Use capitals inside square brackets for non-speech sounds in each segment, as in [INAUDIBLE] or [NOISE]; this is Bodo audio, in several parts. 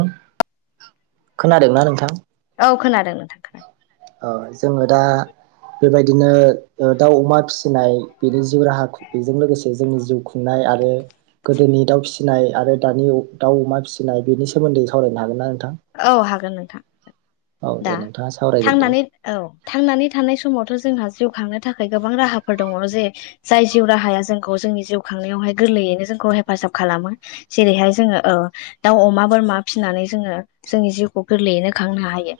[UNINTELLIGIBLE] खोनादोंना नोंथां? औ खोनादों नोंथां। ओ जोंङो दा। बेबादिनो ओ दाउ-अमा फिसिनाय बेनि जिउ राहा बेजों लोगोसे जोंनि जिउ खुंनाय। आरो गोदोनि दाउ फिसिनाय आरो दानि दाउ-अमा फिसिनाय बेनि सोमोन्दै सावरायनो हागोन ना? [UNINTELLIGIBLE] औ हागोन नोंथां। औ दा दे नोंथाङा सावरायग्रोदो थांनानै औ थांनानै थानाय समावथ' जोंहा जिउ खांनो। थाखाय गोबां राहाफोर दंङ जे जाय जिउ राहाया जोंखौ जोंनि जिउ खांनायावहाय गोरलैयैनो जोंखौ हेफाजाब। [UNINTELLIGIBLE] खालामो जेरैहाय जोङो अ दाउ, अमा, बोरमा फिनानै जोंङो जोंनि जिउखौ गोरलैयैनो खांनो हायो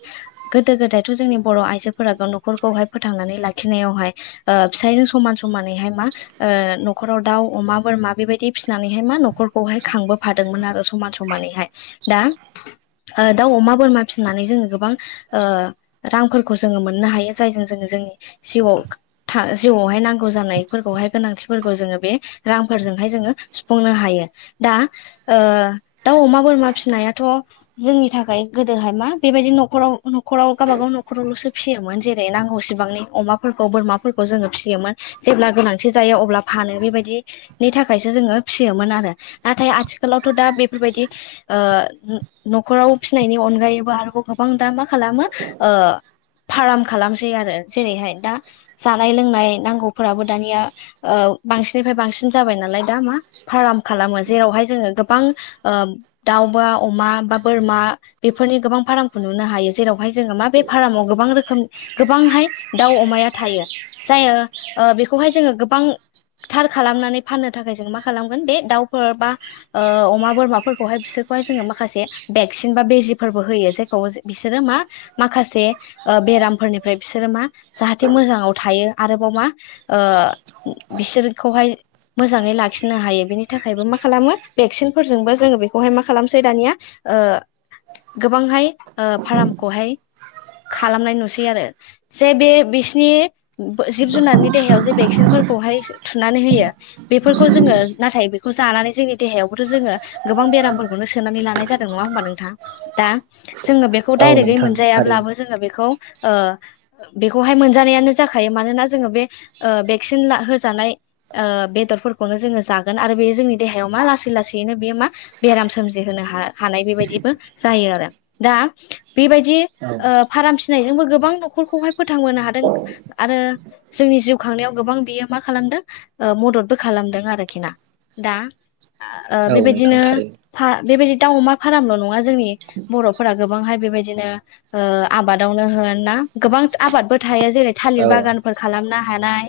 गोदो गोदायथ' जोंनि बर' आइजोफोरा ग न'खरखौहाय फोथां [UNINTELLIGIBLE] लाखिनायावहाय ओ फिसायजों समान-समानैहाय मा ओ नखर'आव दाउ, अमा, बोरमा बेबायदि फिनानैहाय मा न'खरखौहाय खांबोफादोंमोन आरो समान समानैहाय दा ओ दाउ, अमा, बोरमा फिननानै जोंङो गोबां ओ रांफोरखौ जोंङो मोननो हायो जायजों जोंङो जोंनि जिउ आव था जिउआवहाय नांगौ जानायफोरखौहाय गोनांथिफोरखौ जोंङो बे रांफोर [UNINTELLIGIBLE] जोंङो सुफुंनो हायो दा ओ दाउ, अमा बोरमा फिसिनायाथ' जोंनि थाखाय गोदोहाय मा बेबायदि न'खराव न'खराव गावबागाव न'खरावल'सो फियामोन जेरै नांगौसिम, सेबांनि अमाफोरखौ बोरमाफोरखौ जोङो फिसियोमोन जेब्ला गोनांथि जायो अब्ला फानो बेबायदिनि नि थाखायसो जोंङो फिसियोमोन आरो नाथाय आथिखालावथ' दा बेफोरबायदि ओ। न'खराव फिसिनायनि अनगायैबो आरोबाव गोबां दा मा खालामो ओ फार्म खालामसै आरो जेरैहाय दा जानाय-लोंनाय नांगौफोराबो दानिया ओ बांसिनिफ्राय बांसिन जाबाय नालाय दा मा फार्म खालामो जेरावहाय जोंङो गोबां ओ दाउबा अमा बा [UNINTELLIGIBLE] बोरमा बेफोरनि गोबां फार्मखौ नुनो हायो जेरावहाय जोंङो मा बे फार्मआव गोबां रोखोमनि गोबांहाय । दाउ, अमाया थायो जायो ओ बेखौहाय जोंङो गोबां थार खालामनानै फाननो थाखाय जों मा खालामगोन बे दाउफोर बा ओ अमा बोरमाफोरखौहाय बिसोर [UNINTELLIGIBLE] जोंङो माखासे भेक्सिन बा बेजिफोरबो होयो जायखौ बिसोरो मा माखासे ओ बेरामफोरनिफ्राय बिसोरो मा जाहाथे मोजांङाव थायो आरोबाव मा ओ बिसोरखौहाय मोजांङै लाखिनो हायो बेनि थाखायबो मा खालामो भेक्सिनफोरजोंबो जोंङो बेखौहाय मा खालामसै दानिया ओ गोबांहाय फार्मखौहाय खालामनाय नुसै आरो जे बे बिसिनि जिब जुनारनि देहायाव जे भेक्सिनफोर खौहाय थुनानै होयो बेफोरखौ जोंङो नाथाय बेखौ जानानै जोंनि देहायावबोथ जोंङो गोबां बेरामफोरखौनो सोनानै लानाय ज जादों नंङा होनबा नोंथां दा जोंङो बेखौ औ डायरेकयै नोंथां मोनजायाब्लाबो थारैनो जोंङो बेखौ ओ बेखौहाय मोनजानायानो जाखायो मानोना जोङो बे ओ बे भेक्सिन होजानाय ओ बेदरफोरखौनो जोंङो जागोन आरो बे जोंनि देहायाव मा लासै-लासैनो बेयो मा बेराम सोमजिहोनो हा हानाय बेबायदिबो जायो आरो दा बेबायदि औ ओ फाराम फिसिनायजोंबो गोबां न'खर नखरखौहाय फोथांबोनो हादों आरो जोंनि जिउ खांनायाव गोबां बियो मा खालामदों ओ म औ नोंथां थारैनो [UNINTELLIGIBLE] मदत ब दाउ, अमा फारामल नंङा जोंनि बर'फोरा गोबांहाय बेबायदिनो ओ आबादावनो होन ना गोबां आबादबो थायो जेरै थालिर औ बागानफोर खालामनो हानाय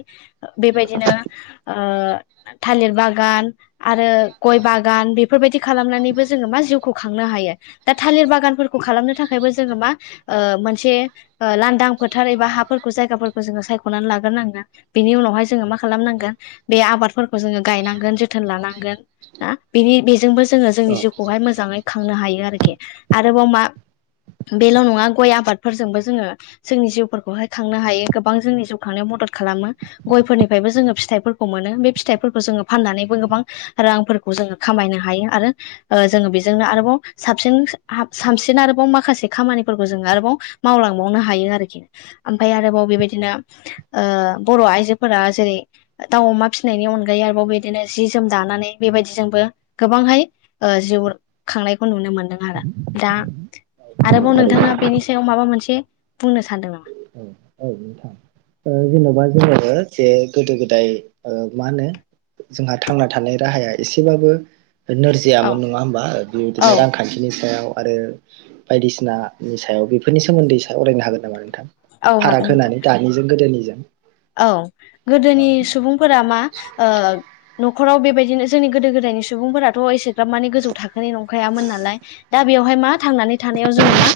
बेबायदिनो [UNINTELLIGIBLE] थालिर बागान आरो गय बागान बेफोरबायदि खालामनानैबो जोङो मा जिउखौ खांनो हायो दा थालिर बागानफोरखौ खालामनो थाखायबो जोङो मा मोनसे लांदां फोथार एबा हाफोरखौ जायगाफोरखौ जोङो सायख'नानै लाग्रोनांगा बिनि उनावहाय जोङो मा खालामनांगोन बे आबादफोरखौ जोङो गायनांगोन जोथोन लानांगोन ना बेनि बेजोंबो जोङो जोंनि औ जिउ बेहाय मोजाङै खांनो हायो आरोखि आरोबाव मा बेल' नङा गय आबादफोरजोंबो जोङो जोंनि जिउफोरखौहाय खांनो हायो गोबां जोंनि जिउ खांनायाव मदद खालामो गयफोरनिफ्रायबो जोङो फिथाइफोरखौ मोनो बे फिथाइफोरखौ जोङो फाननानैबो गोबां रां जोङो खामायनो हायो आरो जोङो बेजोंनो आरोबाव साबसि साबसिन आरोबाव माखासे खामानिफोरखौ जों आरोबाव मावला लांबावनो हायो आरोखि ओमफ्राय आरोबाव बेबायदिनो बर' आइजोफोरा जेरै दाउ अमा फिसिनायनि अनगायै आरोबाव बिदिनो जि जोम दानानै बेबायदिजोंबो गोबांहाय जिउ खांनायखौ नुनो मोनदों आरो दा आरोबाव थारैनो नोंथाङा बेनि सायाव माबा मोनसे बुंनो सानदों नामा औ जेन'बा जोङो जे गोदो गोदाय मा होनो जोंहा थांना थानाय राहाया एसेबाबो औ नोरजियामोन नङा होमबा औ बेबायदिनो रांखान्थिनि सायाव आरो बायदिसिनानि सायाव बेफोरनि सोमोन्दै सावरायनो हागोन नामा नोंथां औ हागोन फाराग नोंथां होनानै दानिजों गोदोनिजों औ गोदोनि सुबुंफोरा मा न'खराव बेबायदिनो जोंनि गोदो गोदायनि सुबुंफोराथ' एसेग्राब माने गोजौ थाखोनि नंखायामोन नालाय दा बे यावहाय मा थांनानै थानायाव जोङो मा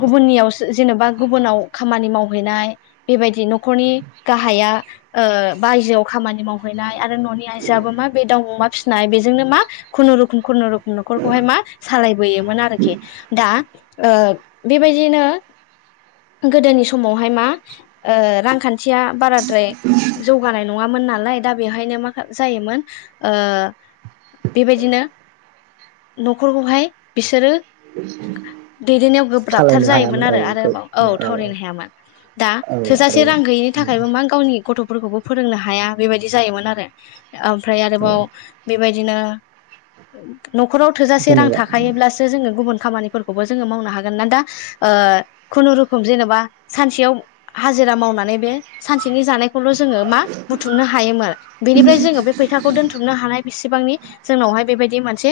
गुबनि जेनेबा गुबुनाव खामानि माव बेबायदि न'खरनि गाहाया बायजोआव खामानि मावहैनाय आरो न'नि आइजोआआबो मा बे दाव मा फिसिनाय बेजोंनो मा खुनुरुखुम खुनुरुखुम न'खरखौहाय मा सालायबोयोमोन आरोखि दा बेबायदिनो गोदोनि समावहाय मा रां खान्थिया बाराद्राय जौगानाय नङामोन नालाय दा बेवहायनो मा जायोमोन बेबायदिनो न'खरखौहाय बिसोरो दैदेननायाव गोब्राबथार सालायनो जायोमोन हायामोन औ आरोबाव औ थावरायनो हायामोन दा औ आरो थोजासे रां गैयिनि थाखायबो मा गावनि गथ'फोरखौबो फोरोंनो हाया बेबायदि जायोमोन आरो ओमफ्राय औ आरोबाव बेबायदिनो न'खराव थोजासे रां जेनेबा थाखायोब्लासो जोङो गुबुन खामबो जोङो मावनो हागोन ना दा खुनुरुखुम जेनेबा सानसेयाव हाजिरा मावनानै सानसेनि जानाय खौल जों मा बुथुमनो हायोमोन बेनिफ्राय जोङो बे फैसाखौ दोनथुमनो हानाय बेसेबांनि जोंनावहाय बेबायदि मोनसे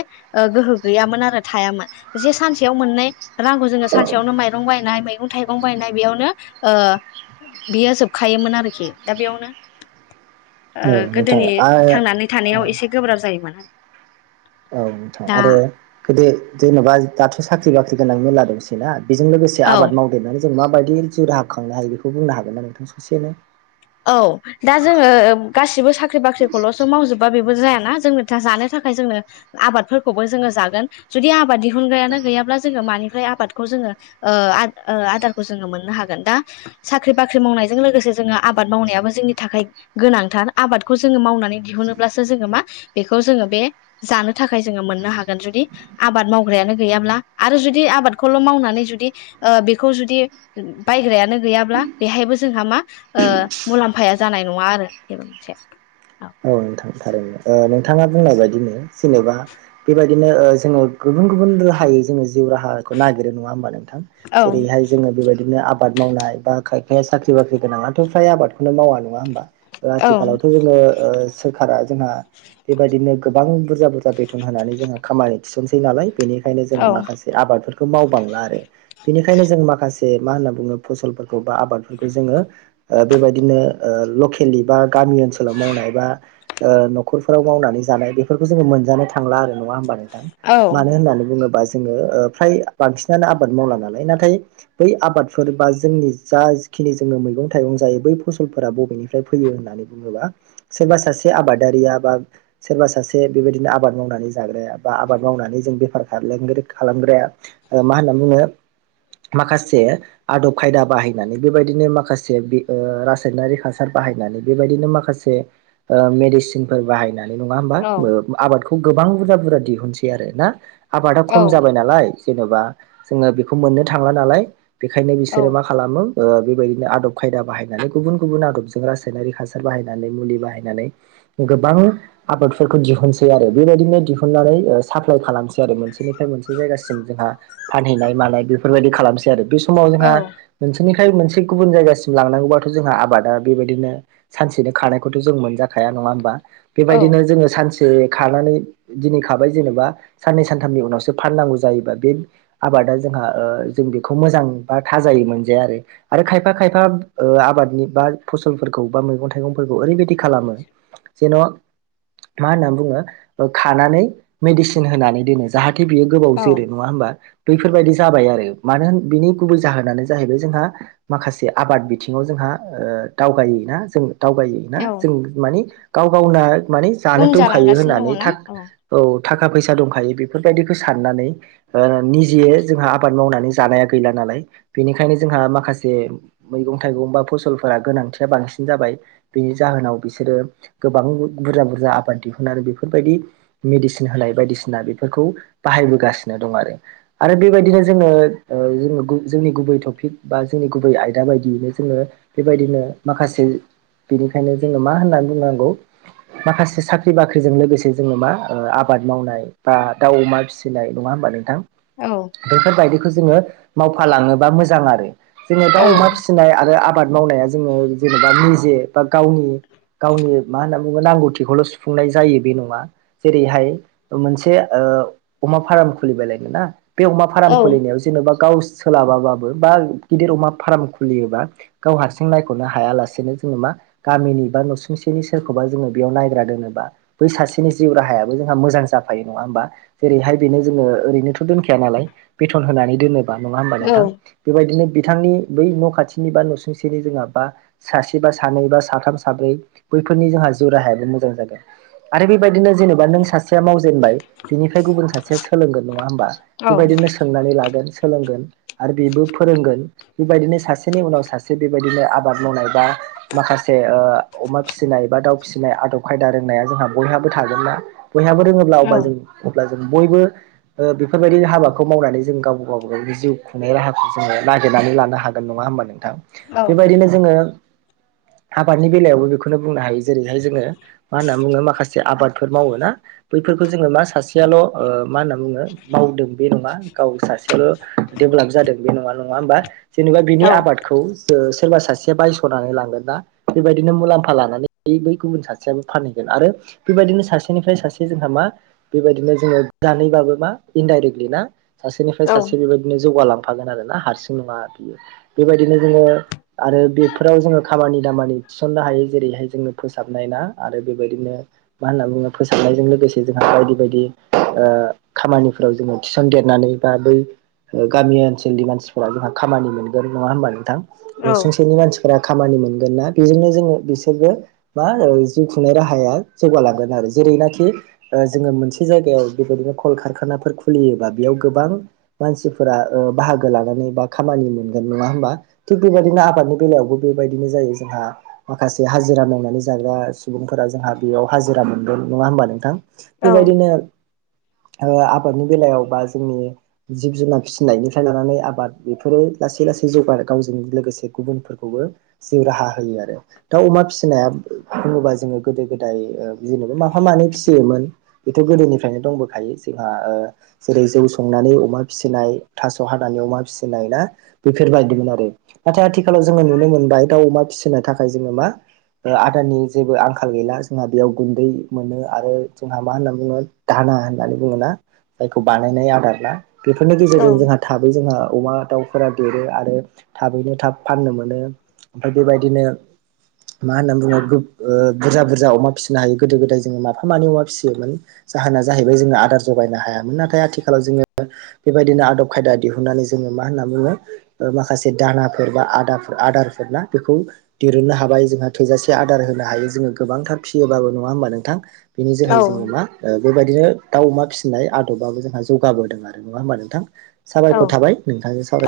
गोहो गैयामोन आरो थायामोन बे सानसेयाव मोननाय रांखौ जोङो सानसेयावनो माइरं बायनाय मैगं थाइगं बायनाय बेयावनो [UNINTELLIGIBLE] बियो जोबखायोमोन आरोखि दा बेयावनो औ नोंथां गोदोनि आरो थांनानै थानायाव एसे गोब्राब जायोमोन औ दा आरो गोदो जेन'बा दाथ' साख्रि बाख्रि गोनां मेरला दंसैना । बेजों लोगोसे औ आबाद मावदेरनानै जों माबायदि जिउ राहा खांनो हायो बेखौ बुंनो हागोन ना नोंथां ससेनो औ दा जोङो गासिबो साख्रि बाख्रिखौल'सो मावजोबा जाया ना जोंनो जानो थाखाय जोंनो आबादफोरखौबो जोङो जागोन जुदि आबाद दिहुन ग्रायानो गैयाब्ला मानिफ्राय आबाद खौ जोङो ओ आदारखौ जोङो मोननो हागोन दा साख्रि बाख्रि मावनायजों लोगोसे जोंहा आबाद मावनायाबो जोंनि थाखाय गोनांथार आबादखौ जोङो मावनानै दिहुनोब्लासो जोङो मा बेखौ जोङो बे जानो थाखाय जोङो मोननो हागोन जुदि आबाद मावग्रायानो गैयाब्ला आरो जुदि आबादखौल' मावनानै जुदि बेखौ जुदि बायग्रायानो गैयाब्ला बेहायबो जोंहा मा मुलाम्फाया जानाय नङा आरो बेबो मोनसे औ नोंथाङा बुंनाय बायदिनो जेनेबा बेबायदिनो जोङो गुबुन गुबुन राहायै जोङो जिउ राहाखौ नागिरो नङा होमबा नोंथां औ जेरैहाय जोङो बेबायदिनो आबाद मावनाय बा खाय फाया साख्रि बाख्रि गोनाङथ' फ्राय आबादखौनो मावा नङा होनोमबा? औ आथिखालावथ' जोङो ओ सोरखारा जोंहा बेबायदिनो गोबां बुरजा बुरजा बे बेथोन होनानै जोंहा खामानि थिसनसै नालाय बेनिखायनो जों औ माखासे आबादफोर खौ मावबांला आरो बेनिखायनो जों माखासे मा होनना बुङो फसलफोरखौ बा आबादफोरखौ जोङो ओ बेबायदिनो ओ लकेलि बा गामि ओनसोलाव मावनाय बा ओ न'खरफोराव मावनानै जानाय बेफोरखौ जोङो मोनजानाय थांला आरो नङा होमबा नों थां। औ मानो होननानै बुङोबा जोङो ओ फ्राय बांसिनानो आबाद मावला नालाय नाथाय बै आबादफोर बा जोंनि जा खिनि जोङो मैगं थाइगं जायो बै फसलफोरा बबेनिफ्राय फैयो होननानै बुङोबा सोरबा सासे सासे आबादारिया बा सोरबा सासे बेबायदिनो आबाद मावनानै जाग्राया बा आबाद मावनानै जों बेफार खालाम लामगिर खालामग्राया मा होनना बुङो। माखासे आदब खायदा बाहायनानै बेबायदिनो माखासे ओ रासायनारि हासार बाहायनानै बेबादिनो माखासे ओ मेडिसिनफोर बाहायनानै नङा होमबाथ औ ओ आबादखौ खौ गोबां बुरजा बुरजा दिहुनसै आरो ना आबादा खम जाबाय नालाय जेनेबा जोङो बेखौ मोननो थांला नालाय बेखायनो बिसोरो मा खालामो ओ बेबायदिनो आदब खायदा बाहायनानै गुबुन गुबुन आदबजों रासायनारिक हासार बाहायनानै मुलि बाहाय नानै गोबां आबादफोरखौ दिहुनसै आरो बेबायदिनो दिहुननानै साप्लाइ खालामसै। मोनसेनिफ्राय मोनसे जायगासिम जोंहा फानहैनाय मानाय बेफोरबायदि खालामसै आरो। बे समाव औ जोंहा नोंसोरनि नाथाय मोनसे गुबुन जायगासिम लांनांगौाथ' जोंहा आबादा बेबायदिनो सानसेनो खारानायखौथ' जों मोन जाखाया नङा होमबा बेबायदिनो जोङो सानसे खानानै दिनै खाबाय जेनेबा साननै सानथामनि उनावसो फाननांगौ जायोबा बे आबाद आदा जोंहा‌ ओ जों बेखौ मोजां बा थाजायै मोनजाया आरो। क्षआरो खायफा खाया आबादनि बा फसलफोरखौ बा मैं थाइगंफोरखौ ओरैबायदि खालामो जेन' मा होननानै बुङो खानानै मेडिसिन होनानै दोनो जाहा थे बियो गोबाव औ जोरो नङा होनोमबा? बैफोरबायाददि जाबाय आरो मानो होन बिनि गुबै जाहोनानो जाहैबाय जोंहा माखासे आबाद बिथिङाव जोंहा जोंहा दावगायैना जों दावगायै ना औ जों मानि गाव गावना माने जानो उन दंखायो जालांगासिनो होननानै दङना थाख औ। थाखा फैसा दंखायो बेफोरबायदिखौ साननानै ओ निजेयै जोंहा आबाद मावनानै जानाया गैला ना नालाय बेनिखायनो जोंहा माखासे मैगं थाइगं बा फसलफोरा गोनांथिया बांसिन जाबाय बेनि जाहोनाव बिसोरो गोबां बुरजा बुरजा आबाद दिहुननानै बेफोरबायदि मेडिसिन होनाय बायदिसिना बे फोरखौ बाहायबोगासिनो दं आरो आरो बेबायदिनो जोङो जो जोंनि गुबै टपिक बा जोंनि गुबै आयदा बायदियैनो जोङो बेबायदिनो माखासे बेनिखायनो जोङो मा होननानै बुंनांगौ? माखासे साख्रि बाख्रिजों लोगोसे जोङो मा आबाद मावनाय बा दाउ अमा फिसिनाय नङा होनबा नोंथां औ बेफोरबायदिखौ जोङो मावफालाङोबा मोजां आरो। जोङो औ दाउ अमा फिसिनाय आरो आबाद मावनाया जोङो जेनेबा निजे बा गावनि गावनि मा होनना नांगौथिखौल' सुफुंनाय जायो बे नङा जेरैहाय मोनसे अमा फार्म खुलिबालायनो ना बे अमा फार्म औ खुलिनायाव जेन'बा गाव सोलाबाबाबो बा गिदिर अमा फार्म खुलियोबा गाव हारसिं नायख'नो हायालासेनो जो मा गामिनि बा नसुंसेनि सोरखौबा जोङो बेयाव नायग्रा दोनोबा बै सासेनि जिउ राहायाबो जोंहा मोजां जाफायो नङा होन बा। जेरैहाय बेनो जोङो ओरैनोथ' दोनखाया नालाय बेथन होनानै दोनो। बा नङा हबा औ नोंथां बेबायदिनो बिथांनि बै न' खाथिनि बा न'सुंसेनि जोंहाबा सासे बा सानै बा साथाम बैफोरनि जोंहा जिउ राहायाबो मोजां जागोन आरो बेबायदि नो जेनेबा नों सासेया मावजेनबाय बिनि ओमफ्राय गुबुन सासेया सोलोंगोन नङा होमबा औ बेबायदिनो सोंनानै लागोन सोलोंगोन आरो बेबो फोरोंगोन बेबायदिनो सासेनि उनाव सासे बेबायदिनो आबाद मावनाय बा माखासे माखासे अमा फिसिनाय एबा दाउ फिसिनाय आदब खायदा रोंनाया जोंहा बयहाबो थागोन ना बयहाबो रोङोब्ला अब्ला जों बयबो बेफोरबायदि हाबाखौ मावनानै जों गाव गाव गावनि जिउ खुंनाय राहाखौ जोङो नागनानै ल हागोन ना ह नोंथां बेबायदिनो जोङो आबादनि बेलायावबो बेखौनो बुंनो हायो जेरैहाय जोङो मा होनना बुङो माखासे आबादफोर मावो ना बैफोरखौ जों मा सासेयाल'ओ मा होनना बुङो मावदों बे नङा गाव सासेयाल' देभेलप जादों बे नङा नङा होमबा जेनेबा बिनि आबादखौ सोरबा सासेया बायस'नानै लांगोन ना बेबायदिनो मुलाम्फा लानानै बै गुबुन सासेयाबो फानहैगोन आरो बेबायदिनो सासेनिफ्राय सासे जोंहा मा बेबायदिनो जोङो दानैबाबो मा इनडाइरेक्टलि ना सासेनिफ्राय सासे बेबायदिनो जौगालां थांफागोन आरो ना हारसिं नङा बियो बेबायदिनो जोङो आरो बेफोराव जोङो खामानि दामानि थिसननो हायो जेरैहाय जोङो फोसाबनाय ना आरो बेबायदिनो मा होनना बुङो फोसाबनायजों लोगोसे जोंहा बायदि बायदि खामानिफोराव जोङो थिसनदेरनानै बा बै गामि ओनसोलनि मानसिफोरा जोंहा खामानि मोनगोन नङा होनबा नोंथां न'सुंसेनि मानसिफोरा खामानि मोनगोन ना बेजोंनो जोङो बिसोरबो मा जिउ खुंनाय राहाया जौगालांगोन आरो जेरैनाखि जोङो मोनसे जायगायाव बेबायदिनो कलकारखानाफोर खुलियोबा बेयाव गोबां मानसिफोरा बाहागो लानानै बा खामानि मोनगोन नङा होमबा थिग बेबायदिनो आबादनि बेलायावबो बेबायदिनो जायो जोंहा माखासे हाजिरा मावनानै जाग्रा सुबुंफोरा जोंहा बेयाव हाजिरा मोनगोन नङा होमबा नोंथां बेबायदिनो आबादनि बेलायाव बा जोंनि जिब जुनार फिसिनायनिफ्राय लानानै आबाद बेफोरो लासै लासै जौगानाय गावजों लोगोसे गुबुनफोरखौबो जिउ राहा होयो आरो दा अमा फिसिनाया होनोबा जोङो गोदो गोदाय जेनेबा माफा मानै फिसियोमोन बेथ' गोदोनिफ्रायनो दंबोखायो जोंहा ओ जेरै जौ संनानै अमा फिसिनाय थास' हानानै अमासिनाय ना बेफोरबायदिमोन आरो नाथाय आथिखालाव जोङो नुनो मोनबाय दाउ अमा फिसिनो थाखाय जोङो मा आदारनि जेबो आंखाल गैला जोंहा बेयाव गुन्दै मोनो आरो जोंहा मा होनना बुङो दा ना होननानै बुङा जायखौ बानायनाय आदार ना बेफोरनि गेजेरजों जोंहा थाबै जोंहा अमा दाउफोरा देरो आरो थाबैनो थाब फाननो मोनो ओमफ्राय बेबायदिनो [UNINTELLIGIBLE] [INAUDIBLE] मा होनना बुङो बुरजा बुरजा अमा फिसिनो हायो गोदो गोदाय जोङो माफा मानि अमा फिसियोमोन जा होना जैबाय ज आदार जगायनो हायामोन नाथाय आथिखालाव जोङो बेबायदिनो आदब खायदा दिहुननानै जों मा होनो होनना बुङो माखासे दानाफोर बा आदार आदारफोर ना बेखौ दिरुननो हाबाय जोंहा थोजासे आदार होनो हायो जोङो गोबांथार फियोबाबो नङा होमबा नोंथां बेनि जोहै जोङो मा बेबायदि बिदिनो दाउ अमा फिसिनाय आदबाबो जोंहा जौगाबोदों आरो नङा होमबा नोंथां औ औ साबायखर थाबाय नोंथांजों साव औ